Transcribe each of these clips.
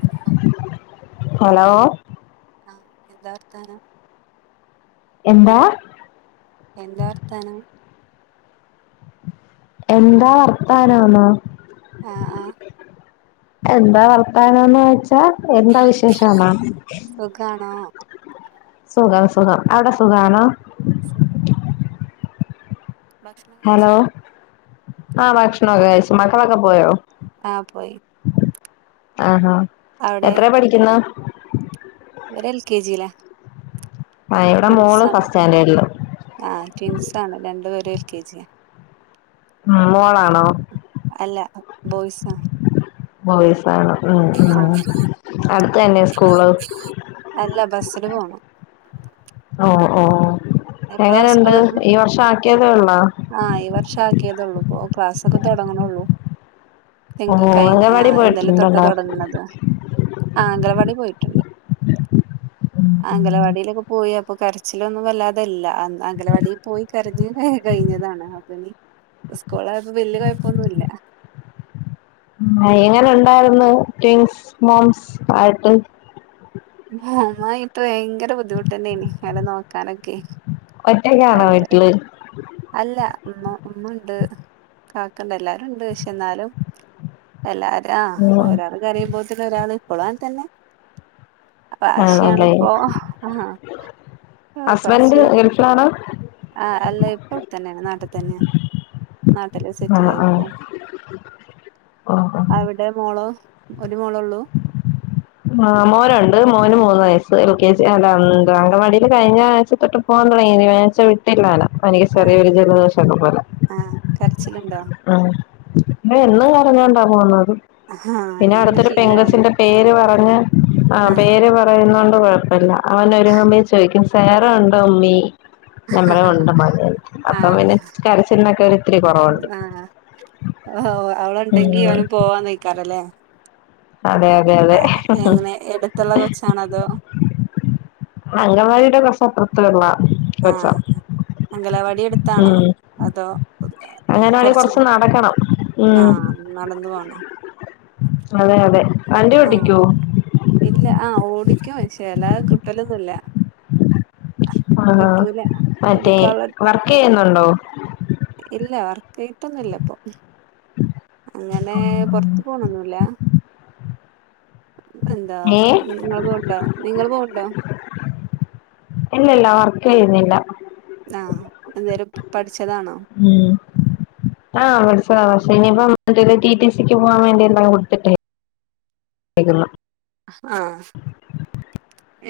Hello hello ആഹ് എന്താ വർത്താനം എന്താ എന്താ വർത്താനം എന്താ വർത്താനംന്നോ ആഹ് ആഹ് എന്താ വർത്തനംന്ന് ചോയ്ച്ചാ എന്താ വിശേഷമെന്നോ സുഖാണോ സുഖം സുഖം അവിടെ സുഖമാണോ? സുഖം ഭക്ഷണം ഹലോ കഴിച്ചോ ആഹ് ഭക്ഷണൊക്കെ കയ്ച്ചു മക്കളൊക്കെ പോയോ ആഹ് പോയി ആഹാ അവിടെ എത്രയാ പഠിക്കുന്ന ഇവര് എൽ കെ ജി ലാ ആഹ് ഇവ്ടെ മോൾ ഫസ്റ്റ് സ്റ്റാൻഡേർഡിൽ ആഹ് ട്വിൻസ് ആണ് രണ്ടുപേരും എൽ കെ ജിയ ഉം മോളാണോ അല്ല ബോയ്സ് ആണ് ബോയ്സ് ആണോ ഉം ഉം ആഹ് അടുത്ത് തന്നെ സ്കൂള് അല്ല ബസില് പോണം ഉം ഉം എപ്പളാ എങ്ങനെണ്ട്? സ്കൂള് ഈ വർഷാ ക്കിയതേ ള്ളൊ? ആഹ് ഈ വർഷാക്കിയതെള്ളൂ. പ്പോ ക്ലാസ്സൊക്കെ തുടങ്ങ്ണെ ള്ളൂ. എന്താ ഓഹ് കഴിഞ്ഞ അംഗൻവാടി ആഹ് ഇന്നലെ തൊട്ട പോയിട്ടുണ്ടോ തുടങ്ങണത്. ആഹ് അംഗലവാടി പോയിട്ടുണ്ട്. അംഗലവാടിയിലൊക്കെ പോയി അപ്പൊ കരച്ചിലൊന്നും വല്ലാതല്ല. അംഗലവാടിയിൽ പോയി കരഞ് കഴിഞ്ഞതാണ്. അപ്പൊ ഞ്ഞി സ്കൂളായപ്പോ വല്യ കുഴപ്പൊന്നുല്ല. ആഹ് എങ്ങനെ ഉണ്ടായിരുന്നു ട്വിൻസ് മോംസ് ആയിട്ട്. ആഹ് മ്മായിട്ട് ഭയങ്കര ബുദ്ധിമുട്ടന്നെ നി. അയ്നെ നോക്കാനൊക്കെ. ഒറ്റക്കാണോ ഭയങ്കര വീട്ടില് അല്ല മ്മ ഉമ്മ ണ്ട്. കാക്കണ്ട് എല്ലാരും ണ്ട്. പക്ഷെ ന്നാലും. എല്ലാരാ ആഹ് ഉം ഒരാള് കരേയുംപൊത്തിനും ഒരാള് ഇപ്പോളും അങ്ങൻ തന്നെ. വാശിയാണ് ആണല്ലേ ഇപ്പൊ ആഹ് ഹസ്ബൻഡ് കൊറച്ച് ഗൾഫിലാണോ ആഹ് അല്ല ഇപ്പൊ വ്ടെത്തന്നെ. നാട്ടി തന്നെ. നാട്ടില് സെറ്റിലായി പ്പോ ഉം ഉം അവിടെ മോളോ, ഒരു മോളോ ള്ളൂ? ആഹ് മോനുണ്ട്. മോന് മൂന്ന് വയസ്സ്. എൽ കെ ജി അഹ് ഉം അംഗനവാടീല് കഴിഞ്ഞ ആഴ്ച തൊട്ട് പോകാൻ തുടങ്ങി. ഈ ആഴ്ച വിട്ടില്ല ലൊ. പനിയും ആഹ് ചെറിയൊരു ജലദോശം ക്കെ പോലെ ആഹ് കരച്ചിലുണ്ടോ? ആഹ് എന്നും കരഞ്ഞോണ്ടാ പോന്നത്. ആഹ് പിന്നെ ഇനിയാണ് അടുത്തൊരു ശീലാവണെ പെൻകൊച്ചിന്റെ പേര് പറഞ്ഞ് അഹ് ആഹ് പേര് പറഞ്ഞ് വരുന്നോണ്ട് കൊഴപ്പല്ല. അവനൊരുങ്ങുംപോത്തിനും ചോയിക്കും സേറ ണ്ടോ ഉമ്മീ? നമ്മൾ മണ്ടൻ മാരായി. അപ്പൊ പിന്നെ ആഹ് കരച്ചിൽനൊക്കെ ഒരു ഇത്തിരി കുറവുണ്ട്. ആഹ് ഓഹ് അവളൊണ്ടെങ്കി ഉം അവനും പോവാ ന്നൈക്കാണല്ലേ. അതെ അതെ അതെ. എങ്ങനെ എടുത്തുള്ള കൊച്ചാണോ അതോ അങ്കൻവാടിയുടെ കൊറച്ചപ്പറത്തുള്ള കൊച്ച. അങ്കലവാടി അടുത്താണോ? അതോ അംഗൻവാടി കൊറച്ച് നടക്കണം ഉം ആഹ്. നടന്ന് പോണം. അതെ അതെ. വണ്ടി ഓട്ടിക്കോ? ആഹ് ഇല്ല. ആഹ് ഓടിക്കും. ശെ ല്ലാതെ കിട്ടലൊന്നുല്ല. ആഹാ കിട്ടൂല. മറ്റേ ഒടുക്കാ ള്ളെ വർക്ക് ചെയ്യുന്നുണ്ടോ ഇല്ല വർക്കയിട്ടൊന്നു ല്ല പ്പൊ. ങ്ങനെ ആഹ് പൊറത്ത് പോണൊന്നുല്ല. എന്താ ഏഹ് നിങ്ങൾ പോണ്ടൊ? നിങ്ങൾ പോവുണ്ടോ? ഇല്ലില്ല. വർക്കയ്യുന്നില്ല. ആഹ് എന്തേലും പഠിച്ചതാണോ? ഉം ആഹ് പഠിച്ചതാ. പക്ഷെ ഇനിപ്പം തിന് ടി ടി സിക്ക് പോവാൻ വേണ്ടി ണ്ടാവു തെക്കേ ട്ടേക്കുന്ന്. ആഹ്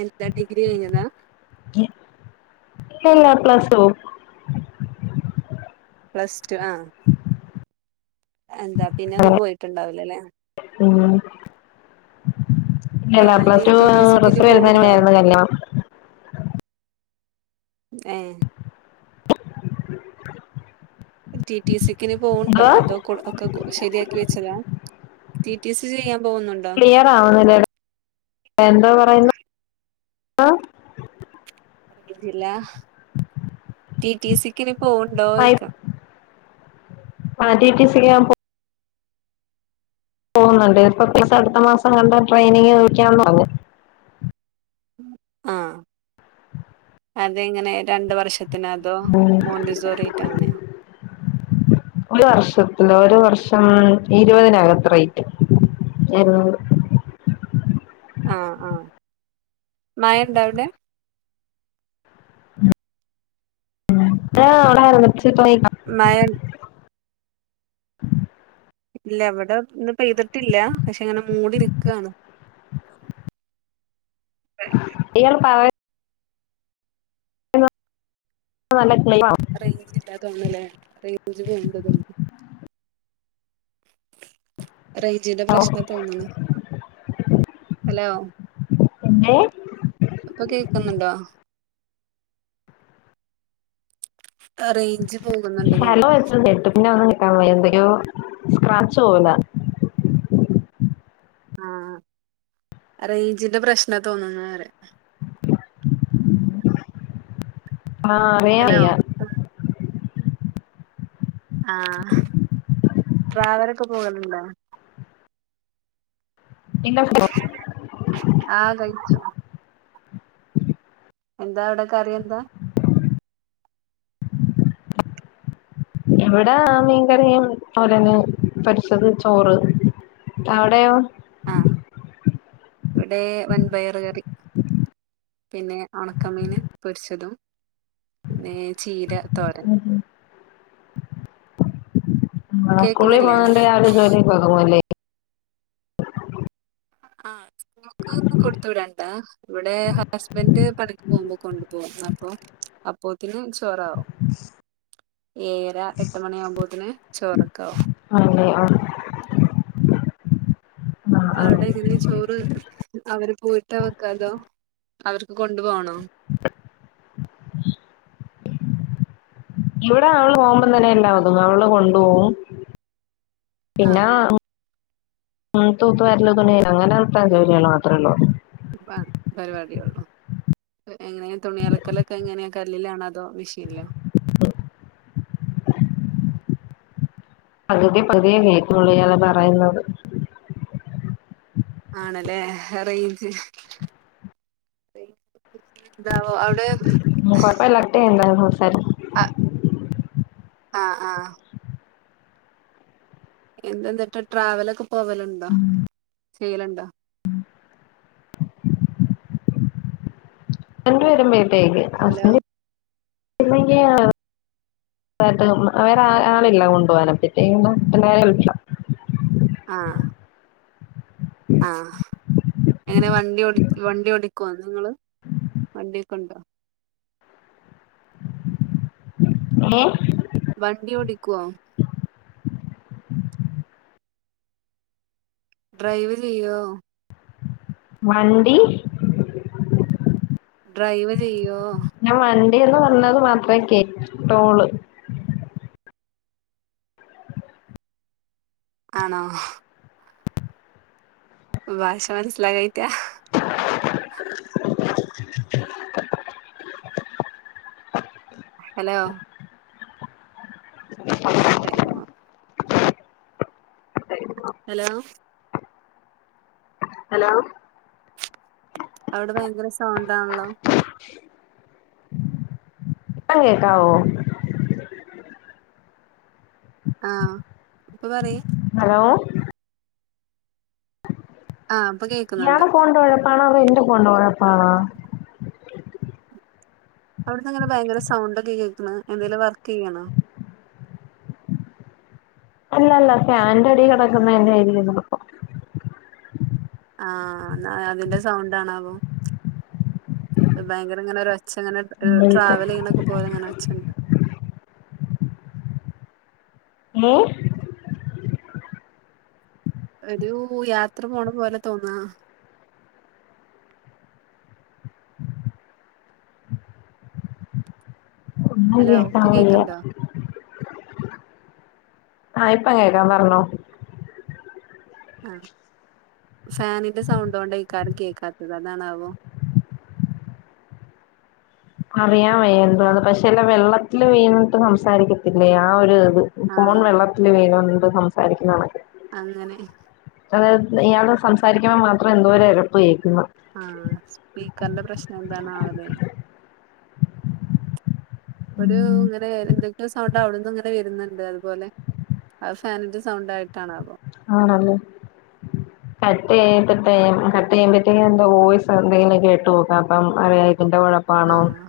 എന്താ ഡിഗ്രി കഴിഞ്ഞതാ? ഉം ഇല്ലില്ല. Plus plus two. ആഹ് എന്താ പിന്നെ ഒന്ന് അങ്ങനെ പോയിട്ടുണ്ടാവില്ല ലെ. ഉം ഇല്ലല്ല ആഹ് ഇനി പ്ലസ് ടു ടി ടിസിക്ക് ഇനി റിസൾട്ട് വരുന്നതിന് പോവുണ്ടോ? മുന്നെയായിരുന്നു കല്യാണം ഏഹ് ടി ടി സിക്കിനി പോവുണ്ടോ എന്തുവാ അതോ [unintelligible] ക്ക് കൊ ശരിയാക്കി വെച്ചതാ ടി ടി സി ചെയ്യാൻ പോവുന്നുണ്ടോ ക്ലിയർ ആവുന്നില്ലെടാ എന്തോ പറയുന്നു റേയിഞ്ചില്ലാ ടി ടി സിക്കിനി പോവ് മഴ ആഹ് ടി ടി സിക്ക് ഞാന് പോവ് പോവ്ന്നൊണ്ട് അപ്പൊ പത്തിസം അടുത്ത മാസം എങ്ങാണ്ട് ട്രെയിനിങ് വിളിക്കാന്ന് പറഞ്ഞ് ഉം ആഹ് അതെങ്ങനെ രണ്ട് വർഷത്തിന അതോ ഉം മോണ്ടിസോറിയയ്ട്ട് അങ്ങനെയോ ഒരു വർഷത്തില് ഒരു വർഷം ഇരുപതിനയിരത്രേയ് എഴ്ന്നൂറ് ആഹ് ആഹ് മഴണ്ടോ അവ്ടെ ആഹ് ഇവടെ ഓലർച്ചെ ഇപ്പ വെയിലാ മഴണ്ടോ ഇല്ല ഇവിടെ ഇന്ന് പെയ്തിട്ടില്ല പക്ഷെ ഇങ്ങനെ മൂടി നിക്കാണ് ഇയാള് പറയ് പറയുന്ന നല്ല ക്ലിയറല്ല - റേഞ്ച് ഇല്ലാ തോന്ന്ന്നല്ലേ റേഞ്ച് പോവ്ണ്ട് തോന്നുന്നു റേഞ്ചിന്റെ ആണോ പ്രശ്നാ തോന്ന്ണു ഹലോ പിന്നേ ഇപ്പ കേക്കുന്നുണ്ടോ ആഹ് റേഞ്ച് പോകുന്നുണ്ട് ഹലോ തോന്ന്ണ് ചോയ്ച്ച് കേട്ട് പിന്നെ ഒന്നും കേക്കാൻ വയ്യ എന്തൊക്കെയോ സ്ക്രാച്ച് പോല ആഹ് റേഞ്ചിന്റെ പ്രശ്നാ തോന്നുന്നുറയ ആഹ് അറിയാൻ ഹലോ വെയ്യ ആഹ് ട്രാവലൊക്കെ പോകല്ണ്ടോ പിന്നെ [unintelligible] ആഹ് കയിച്ചു. എന്താ അവ്ടെ കറി എന്താ ഇവിടെ മീൻകറിയും തോരനും പൊരിച്ചത് ചോറ് അവിടെയോ ആഹ് ഇവ്ടെ വൻപയർ കറി പിന്നെ ഒണക്കമീന് പൊരിച്ചതും പിന്നെ ചീര തോരൻ. ആഹ് സ്കൂളിൽ കേക്കുന്നില്ലേ പോകുന്നോണ്ട് രാവിലെ ജോലിയൊക്കെ ഒതുങ്ങുല്ലേ. ആഹ് സ്കൂൾക്ക് ഒന്നും കൊടുത്ത് വിടണ്ട ഇവിടെ ഹസ്ബന്റ് പണിക്ക് പോകുമ്പോ കൊണ്ടു പോകും അപ്പൊ അപ്പോത്തിനും ചോറാവും. ഏഴര എട്ട് മണിയാകുമ്പോത്തിന് ചോറക്കോ ആവും ആണല്ലേ ആഹ്. ആഹ് ആഹ് അവടെ എങ്ങനെ ചോറ് അവര് പോയിട്ട വെക്കാ അതോ അവർക്ക് കൊണ്ടു പോണോ? ഇവടെ അവള് പോവുമ്പം തന്നെ എല്ലാ ഒതുങ്ങും അവള് കൊണ്ടു പോവും ആ പിന്നാ ഉം തൂത്തുവാരല് തുണിയല്ക്ക അങ്ങനെത്ത ജോലികള് മാത്രേള്ളൂ. പ പരിപാടി ഒള്ളൂ. എങ്ങനെ തുണി അലക്കലൊക്കെ എങ്ങനെയാ കല്ലിലാണോ അതോ മിഷീനിലോ. പകുതി പകുതിയേ കേൾക്കൊണൊള്ളൂ ഇയാള് പറയുന്നത്. ആണല്ലേ റൈഞ്ച് എന്താ വോ അവടെ ഉം കൊഴപ്പല്ലാട്ടെ എന്താ ഹോസ്റ്റല് [unintelligible] ആഹ ആഹ് ആഹ് എന്താ ന്ന്ട്ട് ട്രാവലൊക്കെ പോവലുണ്ടോ ചെയ്യലുണ്ടോ എൻറെയൊരു മെയിൻ ബാഗ് ഹലോ ഹസ്ബൻഡ് [unintelligible] [unintelligible] ആഹ് ആഹ് എങ്ങനെ വണ്ടി വണ്ടി ഓടിക്കുമോ നിങ്ങള് വണ്ടിക്കെ ഉണ്ടോ ഏഹ വണ്ടി ഓടിക്കോ? ഡ്രൈവ് ചെയ്വോ വണ്ടി. ഡ്രൈവ് ചെയ്യോ ഞാ വണ്ടീന്ന് പറഞ്ഞത് മാത്രേ കേട്ടോള്ള് ആണോ ഭാഷ മനസിലാവാഞ്ഞിട്ടാ ഹലോ ടൈമാ ഹലോ ഹലോ അവിടെ ഭയങ്കര സൗണ്ടാണല്ലോ ഇപ്പം കേക്കാവോ ആ ഹ ഇപ്പൊ പറ ഹലോ ആഹ ഇപ്പ കേ ഇയ്യാളെ ഫോണിൻ്റെ കൊഴപ്പാണോ അതേ എന്റെ ഫോണിൻ്റെ കൊഴപ്പണോ അവിടുന്നിങ്ങനെ ഭയങ്കര സൗണ്ടൊക്കെ കേക്ക്ണ് എന്തേലും വർക്കെയ്യാണോ അല്ലല്ല ഫാൻറടി കിടക്കുന്നതിന്റെ കിടക്കുന്നതിൻ്റെ ആയിരിക്കും ചിലപ്പോ ആഹാ എന്ന അതിന്റെ സൗണ്ട്ആണാവോ ഭയങ്കര ഇങ്ങനെയെരു ഒ ച്ച ഇങ്ങനെ ട് സംഭവിക്കാം. ട്രാവല് ചെയ്യണക്ക് പോലെ അങ്ങനെച്ചണ്ട് ഏഹ ഒരു യാത്ര പോണ പോലെ തോന്നാ ഒന്നും ഹലോ കേകാൻ ഇപ്പൊ വയ്യ കേക്ക്ണ്ടോ ആഹാ ഇപ്പം കേൾക്കാം പറഞ്ഞോ ആഹ ഫാനിന്റെ സൗണ്ട് കൊണ്ട് യ്ക്കാരം കേൾക്കാത്തത് അതാണാവോ അറിയാൻവയ്യഎന്തുവാന്ന് പക്ഷെ എല്ലാ വെള്ളത്തില് വീണിട്ട് സംസാരിക്കത്തില്ലേ ആ ഒരു ഇത് ഫോൺ ആഹ് വെള്ളത്തില് വീണോണ്ട് സംസാരിക്കുന്ന കണക്ക് അങ്ങനെ അതത് ഇയാളോട് സംസാരിക്കുമ്പോൾമാത്രം എന്തോരു എരപ്പ് കേക്കുന്നു ആഹ് സ്പീക്കറിന്റെ പ്രശ്നം എന്താണ് ആവലെ ഒരു ഇങ്ങനെ എന്തൊക്കെ സൗണ്ട് അവിടന്ന് ഇങ്ങനെ വരുന്നുണ്ട് അതുപോലെ അത് ഫാനിന്റെ സൗണ്ട് ആയിട്ടാണവോ ആണല്ലേ കട്ട് ചെയ്തിട്ടേ കട്ട് ചെയ്യുമ്പഴത്തേക്കും എന്തോ വോയ്സ് എന്തെങ്കിലും കേട്ട് നോക്ക്‌ അപ്പം അറിയായിരിക്കും എന്താ കൊഴപ്പം ആഹ്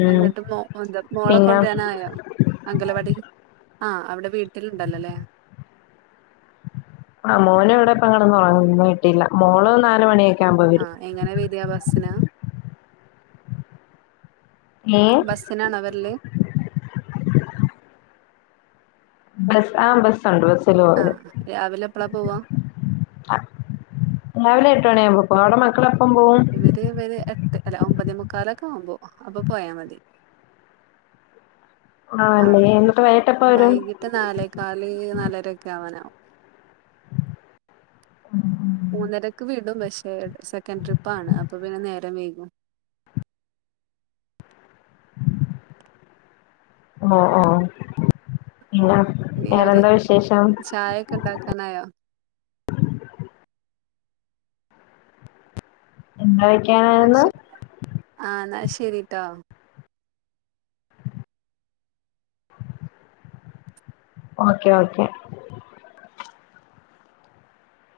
ഉം എന്നിട്ട് മോ എന്താ മോളെ പിന്നെ കൊണ്ടുവരാനായോ അംഗലവാടി ആഹ് അവിടെ വീട്ടിലുണ്ടല്ലോ അല്ലേ ആ മോനും ഇവിടെ ഇപ്പ കെടന്ന് ഒറങ്ങന്നുന്നു ഇന്ന് വിട്ടില്ല മോള് നാല് മണിയൊക്കെ ആവുമ്പ വരും ആഹ് എങ്ങനെ വരിക ബസ്സിനാ [inaudible] ബസ്സിനാണൊ വരല് ബസ് ആഹ് ബസുണ്ട് ബസ് ആഹാ രാവിലെ എപ്പളാ പോവാ ആഹ് മോള് എട്ട്മണിയാകുമ്പോ പോകും അവിടെ മക്കള് എപ്പം പോവും ഇവര് ഇവര് എട്ട് അല്ല ഒമ്പതേ മുക്കാല് ഒക്കെ ആവുമ്പോ അപ്പൊ പോയാ മതി ആഹ് അല്ലേ എന്നിട്ട് വൈകിട്ട് എപ്പം വരും ട്ട് നാലേ കാല് നാലര ഒക്കെ ആവാനാവും ഉം മൂന്നരക്ക് വീടും പക്ഷെ രണ്ട് സെക്കൻഡ് ട്രിപ്പ് ആണ് അപ്പൊ പിന്നെ നേരം വൈകും ആഹ് ആഹ് ആഹ് ഇനി അവരെ വിശേഷം ചായയൊക്കെ ഇണ്ടാക്കാനായോ എന്തായി എന്നാ ശരി ആഹ് എന്നാ ശരി ട്ടോ ഓക്കെ ഓക്കെ